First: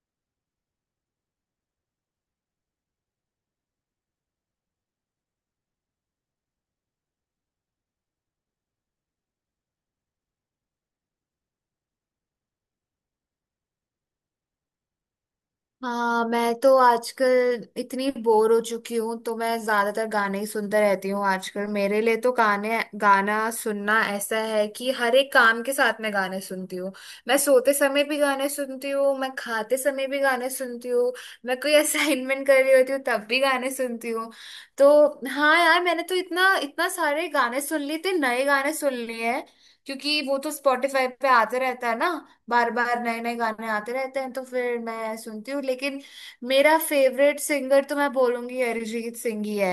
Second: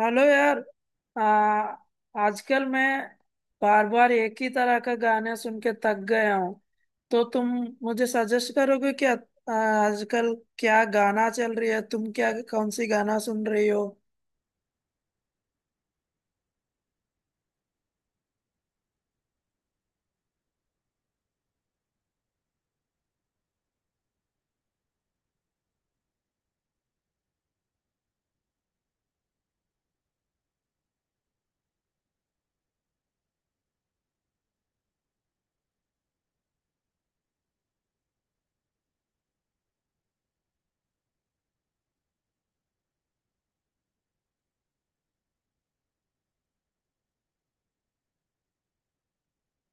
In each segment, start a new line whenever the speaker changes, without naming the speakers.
Hello यार। आ, आजकल मैं बार बार एक ही तरह का गाना सुन के थक गया हूँ। तो तुम मुझे सजेस्ट करोगे क्या? आजकल क्या गाना चल रही है, तुम क्या कौन सी गाना सुन रही हो?
हाँ, मैं तो आजकल इतनी बोर हो चुकी हूँ, तो मैं ज्यादातर गाने ही सुनते रहती हूँ। आजकल मेरे लिए तो गाने गाना सुनना ऐसा है कि हर एक काम के साथ मैं गाने सुनती हूँ। मैं सोते समय भी गाने सुनती हूँ, मैं खाते समय भी गाने सुनती हूँ। मैं कोई असाइनमेंट कर रही होती हूँ तब भी गाने सुनती हूँ। तो हाँ यार, मैंने तो इतना इतना सारे गाने सुन लिए थे, नए गाने सुन लिए हैं, क्योंकि वो तो स्पॉटिफाई पे आते रहता है ना। बार बार नए नए गाने आते रहते हैं, तो फिर मैं सुनती हूँ, लेकिन मेरा फेवरेट सिंगर तो मैं बोलूंगी अरिजीत सिंह ही है,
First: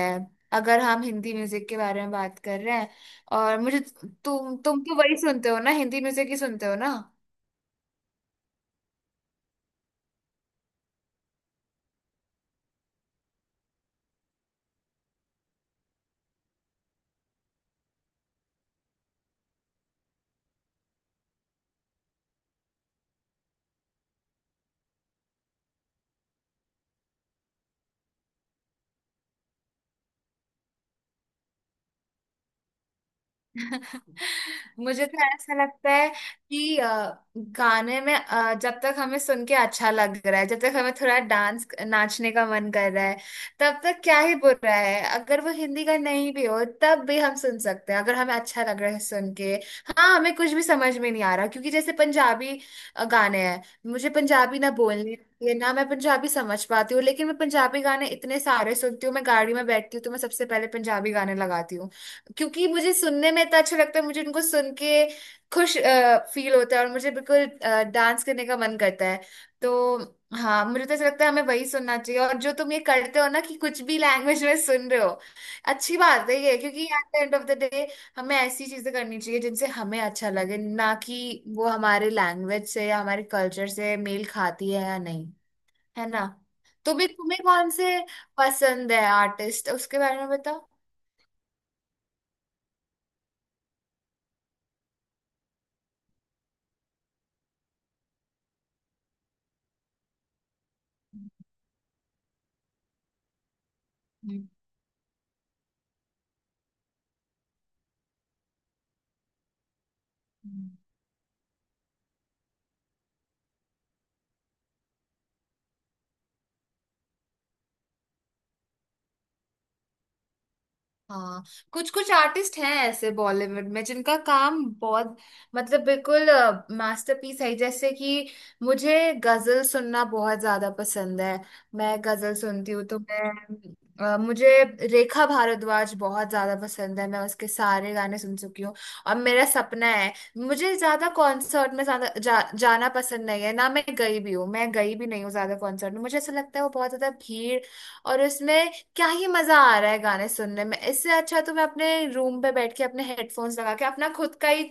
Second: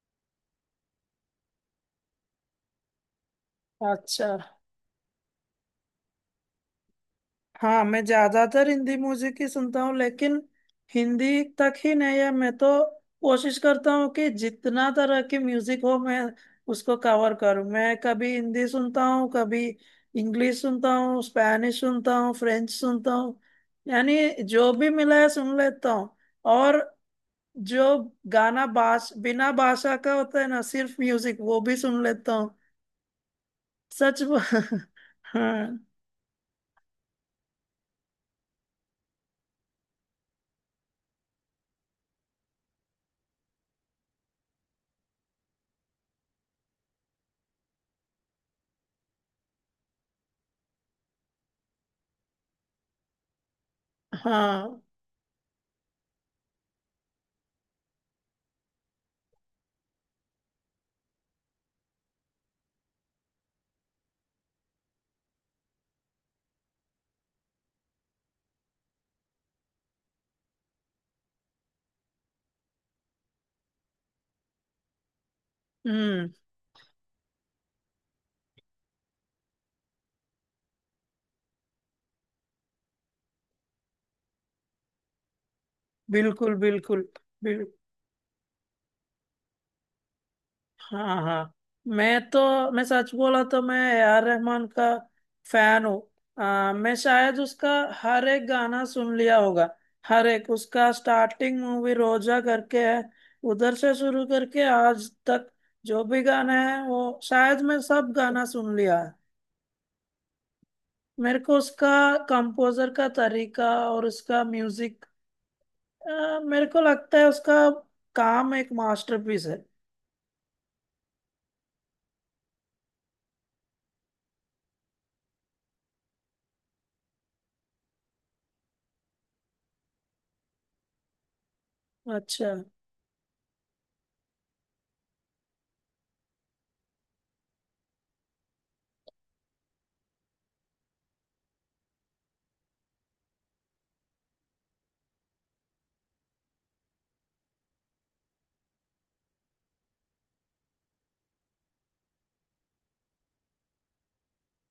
अगर हम हिंदी म्यूजिक के बारे में बात कर रहे हैं। और मुझे,
अच्छा।
तुम तो वही सुनते हो ना, हिंदी म्यूजिक ही सुनते हो ना।
हाँ, मैं ज्यादातर हिंदी म्यूजिक ही सुनता हूँ, लेकिन हिंदी तक ही नहीं है। मैं तो कोशिश करता हूँ कि जितना तरह की म्यूजिक हो मैं उसको कवर करूँ। मैं कभी हिंदी सुनता हूँ, कभी इंग्लिश सुनता हूँ, स्पैनिश सुनता हूँ, फ्रेंच सुनता हूँ, यानी जो भी मिला है सुन लेता हूँ। और जो गाना भाष बिना भाषा का होता है ना, सिर्फ म्यूजिक, वो भी सुन लेता हूँ। सच।
मुझे तो ऐसा
हाँ।
लगता है कि गाने में, जब तक हमें सुन के अच्छा लग रहा है, जब तक हमें थोड़ा डांस नाचने का मन कर रहा है, तब तक क्या ही बुरा है अगर वो हिंदी का नहीं भी हो, तब भी हम सुन सकते हैं अगर हमें अच्छा लग रहा है सुन के। हाँ, हमें कुछ भी समझ में नहीं आ रहा, क्योंकि जैसे पंजाबी गाने हैं। मुझे पंजाबी ना
हाँ।
बोलने आती है ना मैं पंजाबी समझ पाती हूँ, लेकिन मैं पंजाबी गाने इतने सारे सुनती हूँ। मैं गाड़ी में बैठती हूँ तो मैं सबसे पहले पंजाबी गाने लगाती हूँ, क्योंकि मुझे सुनने में इतना अच्छा लगता है, मुझे उनको सुन के खुश फील होता है, और मुझे बिल्कुल डांस करने का मन करता है। तो हाँ, मुझे तो ऐसा लगता है हमें वही सुनना चाहिए, और जो तुम ये करते हो ना कि कुछ भी लैंग्वेज में सुन रहे हो, अच्छी
हम्म।
बात है ये, क्योंकि at the end of the day हमें ऐसी चीजें करनी चाहिए जिनसे हमें अच्छा लगे, ना कि वो हमारे लैंग्वेज से या हमारे कल्चर से मेल खाती है या नहीं। है ना?
बिल्कुल बिल्कुल।
तुम्हें तुम्हें
बिल
कौन से पसंद है आर्टिस्ट, उसके बारे में बताओ।
हाँ हाँ। मैं सच बोला तो मैं ए आर रहमान का फैन हूँ। मैं शायद उसका हर एक गाना सुन लिया होगा। हर एक उसका स्टार्टिंग मूवी रोजा करके है, उधर से शुरू
हम्म,
करके आज तक जो भी गाना है वो शायद मैं सब गाना सुन लिया है। मेरे को उसका कंपोजर का तरीका और उसका म्यूजिक, मेरे को लगता है उसका काम एक मास्टरपीस है।
हाँ, कुछ कुछ आर्टिस्ट हैं ऐसे बॉलीवुड में जिनका काम बहुत, मतलब बिल्कुल मास्टरपीस है, जैसे कि मुझे गजल सुनना बहुत ज्यादा पसंद है। मैं गजल
अच्छा
सुनती हूँ तो मुझे रेखा भारद्वाज बहुत ज्यादा पसंद है, मैं उसके सारे गाने सुन चुकी हूँ। और मेरा सपना है, मुझे ज्यादा कॉन्सर्ट में ज्यादा जाना पसंद नहीं है ना। मैं गई भी हूँ, मैं गई भी नहीं हूँ ज्यादा कॉन्सर्ट में, मुझे ऐसा लगता है वो बहुत ज्यादा भीड़, और उसमें क्या ही मजा आ रहा है गाने सुनने में। इससे अच्छा तो मैं अपने रूम पे बैठ के अपने हेडफोन्स लगा के अपना खुद का ही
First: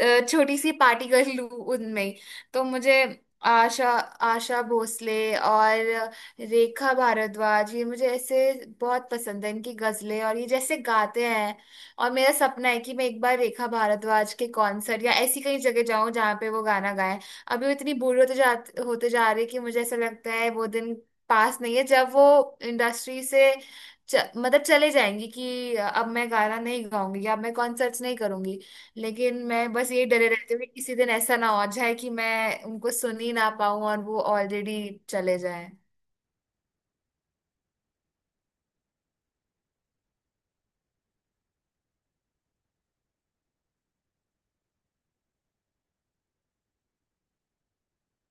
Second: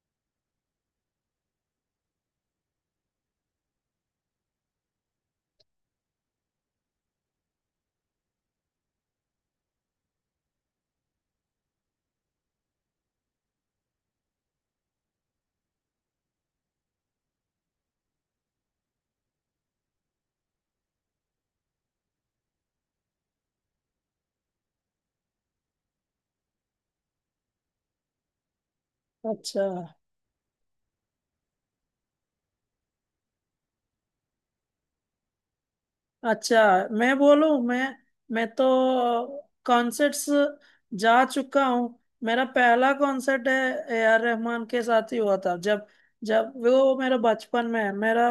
छोटी सी पार्टी कर लूं उनमें ही। तो मुझे आशा आशा भोसले और रेखा भारद्वाज, ये मुझे ऐसे बहुत पसंद है, इनकी गजलें और ये जैसे गाते हैं। और मेरा सपना है कि मैं एक बार रेखा भारद्वाज के कॉन्सर्ट या ऐसी कहीं जगह जाऊं जहाँ पे वो गाना गाएं। अभी वो इतनी बूढ़ी होते जा रही है कि मुझे ऐसा लगता है वो दिन पास नहीं है जब वो इंडस्ट्री से, मतलब, चले जाएंगी, कि अब मैं गाना नहीं गाऊंगी या अब मैं कॉन्सर्ट्स नहीं करूंगी। लेकिन
अच्छा।
मैं बस यही डरे रहती हूँ कि किसी दिन ऐसा ना हो जाए कि मैं उनको सुन ही ना पाऊं और वो ऑलरेडी चले जाए।
अच्छा, मैं बोलूं मैं मैं तो कॉन्सर्ट्स जा चुका हूँ। मेरा पहला कॉन्सर्ट है, ए आर रहमान के साथ ही हुआ था। जब जब वो मेरा बचपन में है, मेरा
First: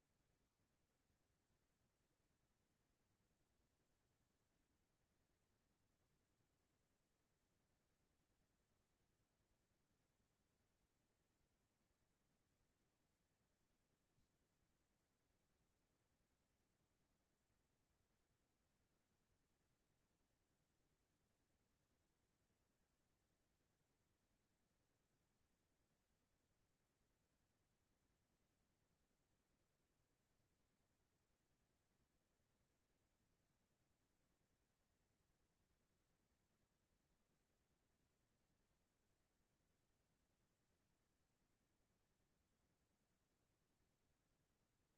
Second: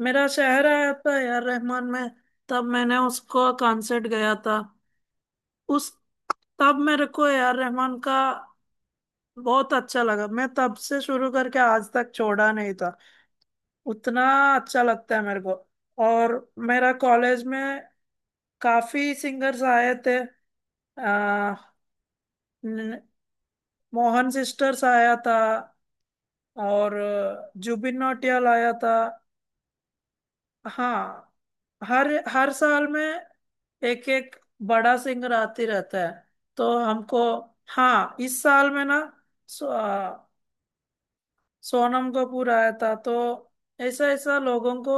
मेरा शहर आया था ए आर रहमान में, तब मैंने उसको कॉन्सर्ट गया था। उस तब मेरे को ए आर रहमान का बहुत अच्छा लगा, मैं तब से शुरू करके आज तक छोड़ा नहीं था। उतना अच्छा लगता है मेरे को। और मेरा कॉलेज में काफी सिंगर्स आए थे। आ, न- मोहन सिस्टर्स आया था, और जुबिन नौटियाल आया था। हाँ, हर हर साल में एक एक बड़ा सिंगर आते रहता है, तो हमको। हाँ, इस साल में ना, सो, अ, सोनम कपूर आया था। तो ऐसा ऐसा लोगों को,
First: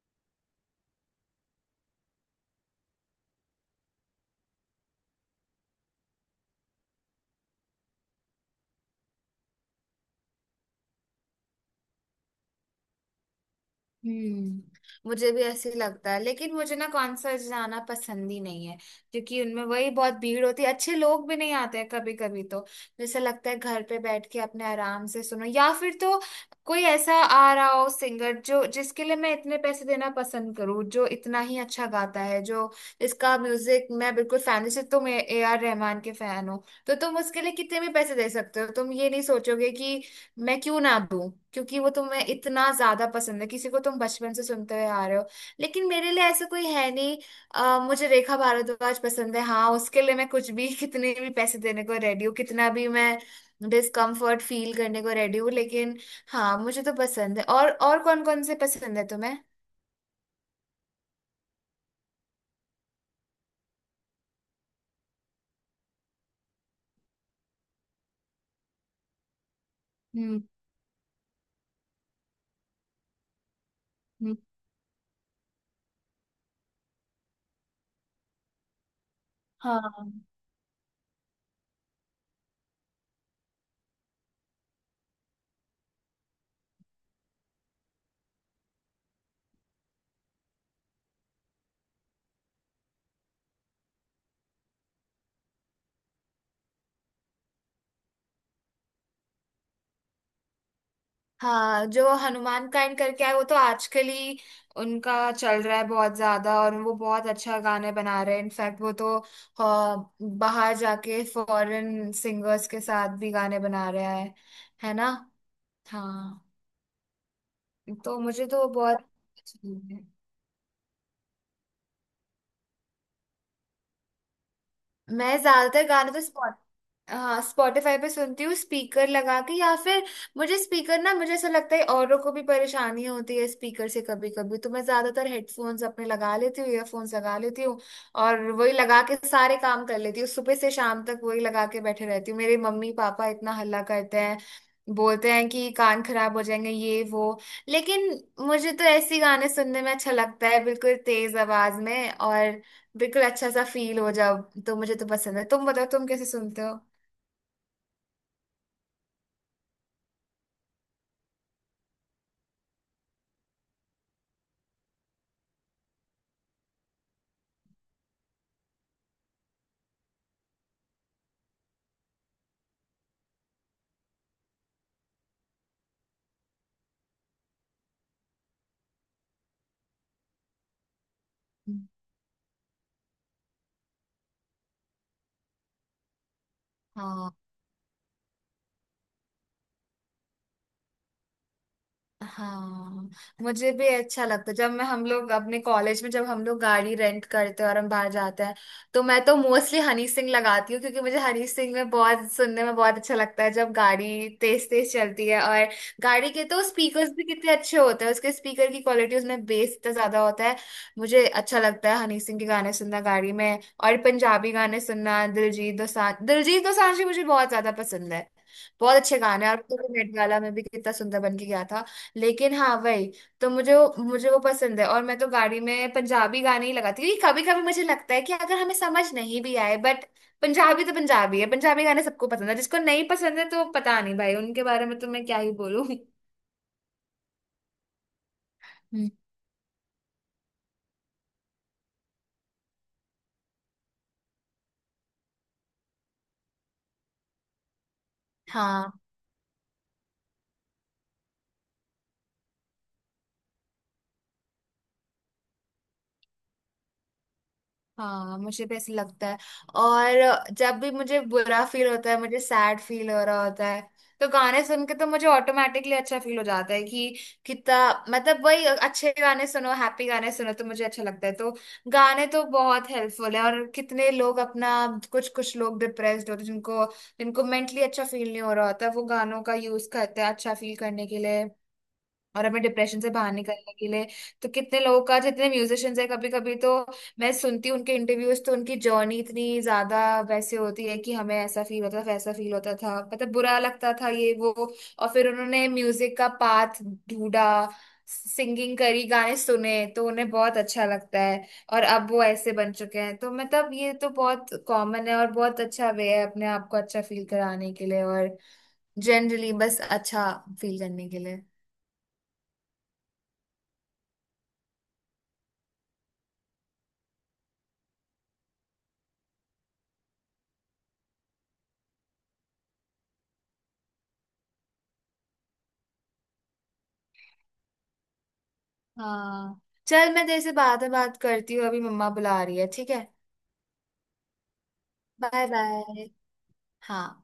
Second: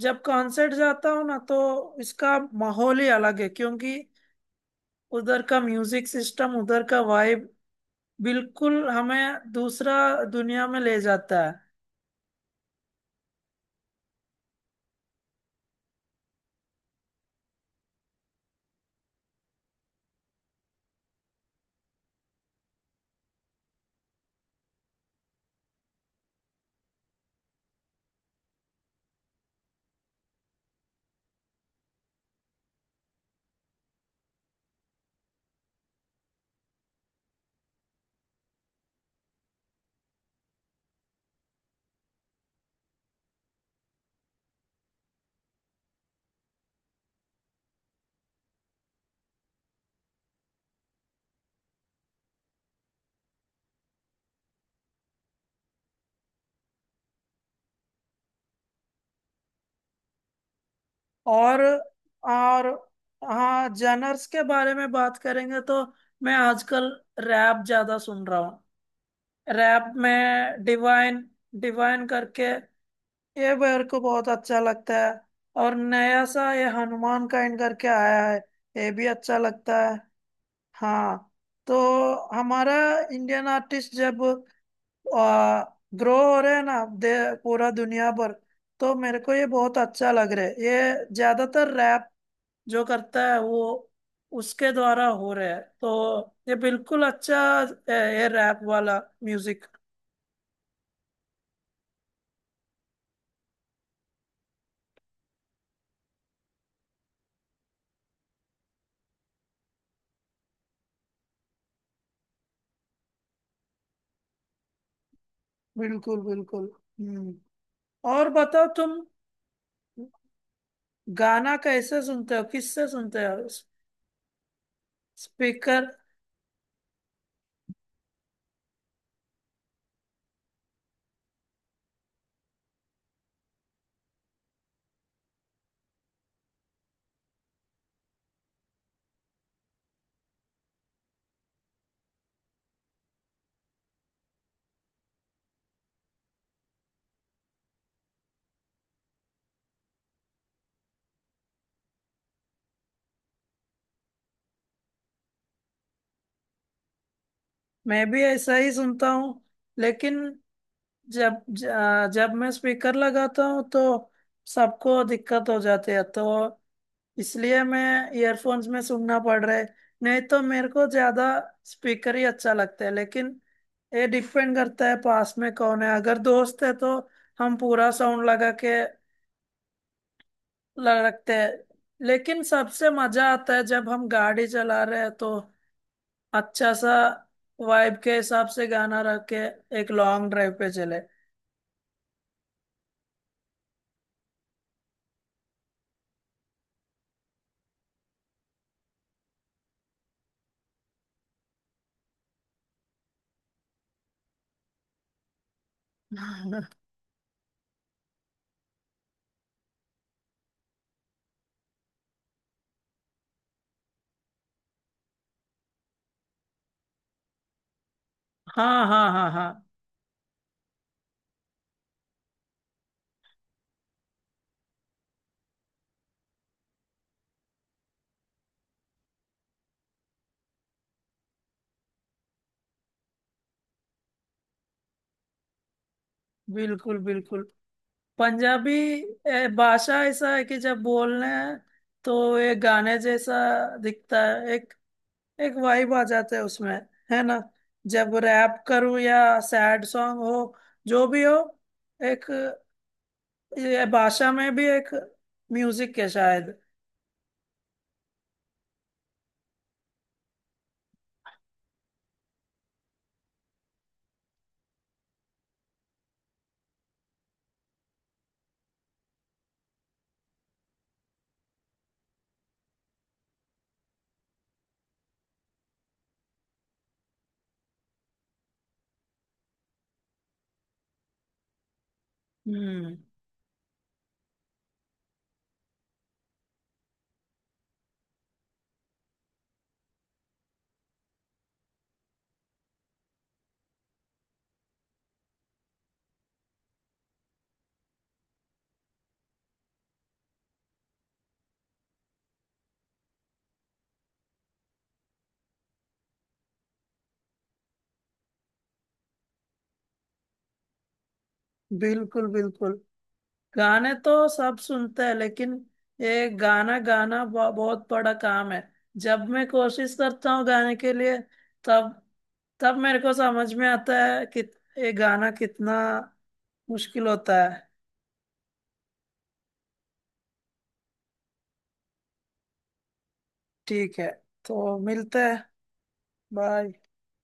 जब कॉन्सर्ट जाता हूँ ना तो इसका माहौल ही अलग है, क्योंकि उधर का म्यूजिक सिस्टम, उधर का वाइब, बिल्कुल हमें दूसरा दुनिया में ले जाता है।
मुझे भी ऐसे ही लगता है, लेकिन मुझे ना कॉन्सर्ट जाना पसंद ही नहीं है, क्योंकि उनमें वही बहुत भीड़ होती है, अच्छे लोग भी नहीं आते हैं कभी कभी, तो जैसे लगता है घर पे बैठ के अपने आराम से सुनो, या फिर तो कोई ऐसा आ रहा हो सिंगर जो, जिसके लिए मैं इतने पैसे देना पसंद करूँ, जो इतना ही अच्छा गाता है, जो इसका म्यूजिक, मैं बिल्कुल फैन, जैसे तुम ए आर रहमान के फैन हो, तो तुम उसके लिए कितने भी पैसे दे सकते हो। तुम ये नहीं सोचोगे कि मैं क्यों ना दूं, क्योंकि वो तुम्हें इतना ज्यादा पसंद है, किसी को तुम बचपन से सुनते हुए आ रहे हो। लेकिन मेरे लिए ऐसा कोई है नहीं। मुझे रेखा भारद्वाज पसंद है, हाँ उसके लिए मैं कुछ भी कितने भी पैसे देने को रेडी हूँ, कितना भी मैं डिस्कम्फर्ट फील करने को रेडी हूँ, लेकिन हाँ, मुझे तो पसंद है। और कौन कौन से पसंद है तुम्हें?
और और हाँ, जनर्स के बारे में बात करेंगे तो मैं आजकल रैप ज्यादा सुन रहा हूँ। रैप
हम्म,
में डिवाइन, डिवाइन करके, ये मेरे को बहुत
हम्म,
अच्छा लगता है। और नया सा ये हनुमान काइंड करके आया है, ये भी अच्छा लगता है।
हाँ,
हाँ, तो हमारा इंडियन आर्टिस्ट जब ग्रो हो रहे हैं ना, दे पूरा दुनिया पर, तो मेरे को ये बहुत अच्छा लग रहा है। ये ज्यादातर रैप जो करता है वो उसके द्वारा हो रहा है, तो ये बिल्कुल अच्छा है ये रैप वाला म्यूजिक।
हाँ, जो हनुमान काइंड करके आए वो तो आजकल ही उनका चल रहा है बहुत ज्यादा, और वो बहुत अच्छा गाने बना रहे हैं। इनफैक्ट वो तो बाहर जाके फॉरेन सिंगर्स के साथ भी गाने बना रहा है ना?
बिल्कुल
हाँ,
बिल्कुल। हम्म।
तो
और
मुझे
बताओ,
तो बहुत
तुम
अच्छे लगे।
गाना कैसे सुनते हो, किससे सुनते हो?
मैं
स्पीकर?
ज्यादातर गाने तो, हाँ, स्पॉटिफाई पे सुनती हूँ स्पीकर लगा के, या फिर मुझे स्पीकर ना, मुझे ऐसा लगता है औरों को भी परेशानी होती है स्पीकर से कभी कभी, तो मैं ज्यादातर हेडफोन्स अपने लगा लेती हूँ, ईयरफोन्स लगा लेती हूँ, और वही लगा के सारे काम कर लेती हूँ। सुबह से शाम तक वही लगा के बैठे रहती हूँ, मेरे मम्मी पापा इतना हल्ला करते हैं, बोलते हैं कि कान खराब हो जाएंगे ये वो, लेकिन मुझे तो ऐसी गाने सुनने में अच्छा लगता है बिल्कुल तेज आवाज में, और बिल्कुल अच्छा सा फील हो जाओ। तो मुझे तो पसंद है, तुम बताओ तुम कैसे सुनते हो?
मैं भी ऐसा ही सुनता हूँ, लेकिन जब मैं स्पीकर लगाता हूँ तो सबको दिक्कत हो जाती है, तो इसलिए मैं ईयरफोन्स में सुनना पड़ रहा है। नहीं तो मेरे को ज्यादा स्पीकर ही अच्छा लगता है। लेकिन ये डिपेंड करता है पास में कौन है। अगर दोस्त है तो हम पूरा साउंड लगा के रखते हैं। लेकिन सबसे मजा आता है जब हम गाड़ी चला रहे हैं, तो अच्छा सा
हाँ,
वाइब के हिसाब से गाना रख के एक लॉन्ग ड्राइव पे चले।
हाँ, मुझे भी अच्छा लगता है जब मैं, हम लोग अपने कॉलेज में जब हम लोग गाड़ी रेंट करते हैं और हम बाहर जाते हैं, तो मैं तो मोस्टली हनी सिंह लगाती हूँ, क्योंकि मुझे हनी सिंह में बहुत, सुनने में बहुत अच्छा लगता है जब गाड़ी तेज तेज चलती है, और गाड़ी के तो स्पीकर्स भी कितने अच्छे होते हैं, उसके स्पीकर की क्वालिटी, उसमें बेस इतना ज्यादा होता है। मुझे अच्छा लगता है हनी सिंह के गाने सुनना गाड़ी में, और पंजाबी गाने सुनना। दिलजीत दोसांझ, दिलजीत दोसांझ भी मुझे बहुत ज्यादा पसंद है,
हाँ
बहुत
हाँ
अच्छे
हाँ
गाने हैं, और
हाँ।
वो तो नेट गाला में भी कितना सुंदर बन के गया था। लेकिन हाँ वही, तो मुझे वो पसंद है, और मैं तो गाड़ी में पंजाबी गाने ही लगाती हूँ। कभी कभी मुझे लगता है कि अगर हमें समझ नहीं भी आए बट, पंजाबी तो पंजाबी है, पंजाबी गाने सबको पसंद है, जिसको नहीं पसंद है तो पता नहीं भाई, उनके बारे में तो मैं क्या ही बोलूँ।
बिल्कुल बिल्कुल। पंजाबी,
हम्म।
भाषा ऐसा है कि जब बोलने हैं तो एक गाने जैसा दिखता है। एक एक वाइब आ जाता है उसमें, है ना? जब रैप
हाँ,
करूं या सैड सॉन्ग हो, जो भी हो, एक ये भाषा में भी एक म्यूजिक है शायद।
हाँ, मुझे भी ऐसे लगता है, और जब भी मुझे बुरा फील होता है, मुझे सैड फील हो रहा होता है, तो गाने सुन के तो मुझे ऑटोमेटिकली अच्छा फील हो जाता है कि कितना, मतलब वही अच्छे गाने सुनो, हैप्पी गाने सुनो तो मुझे अच्छा लगता है। तो गाने तो बहुत हेल्पफुल है, और कितने लोग अपना, कुछ कुछ लोग डिप्रेस्ड होते हैं, जिनको जिनको मेंटली अच्छा फील नहीं हो रहा होता, वो गानों का यूज करते हैं अच्छा फील करने के लिए, और हमें
हम्म।
डिप्रेशन से बाहर निकलने के लिए। तो कितने लोगों का, जितने म्यूजिशियंस है, कभी कभी तो मैं सुनती हूँ उनके इंटरव्यूज, तो उनकी जर्नी इतनी ज्यादा वैसे होती है कि हमें ऐसा फील होता था, वैसा फील होता था, मतलब बुरा लगता था ये वो, और फिर उन्होंने म्यूजिक का पाथ ढूंढा, सिंगिंग करी, गाने सुने तो उन्हें बहुत अच्छा लगता है, और अब वो ऐसे बन चुके हैं। तो मतलब ये तो बहुत कॉमन है, और बहुत अच्छा वे है अपने आप को अच्छा फील कराने के लिए, और जनरली बस अच्छा फील करने के लिए।
बिल्कुल बिल्कुल। गाने तो सब सुनते हैं, लेकिन ये गाना गाना बहुत बड़ा काम है। जब मैं कोशिश करता हूँ गाने के लिए, तब तब मेरे को समझ में आता है कि ये गाना कितना मुश्किल होता है।
हाँ, चल मैं तेरे से बाद में बात करती हूँ, अभी मम्मा बुला रही है, ठीक है?
ठीक है, तो मिलते हैं।
Bye bye.
बाय।
हाँ।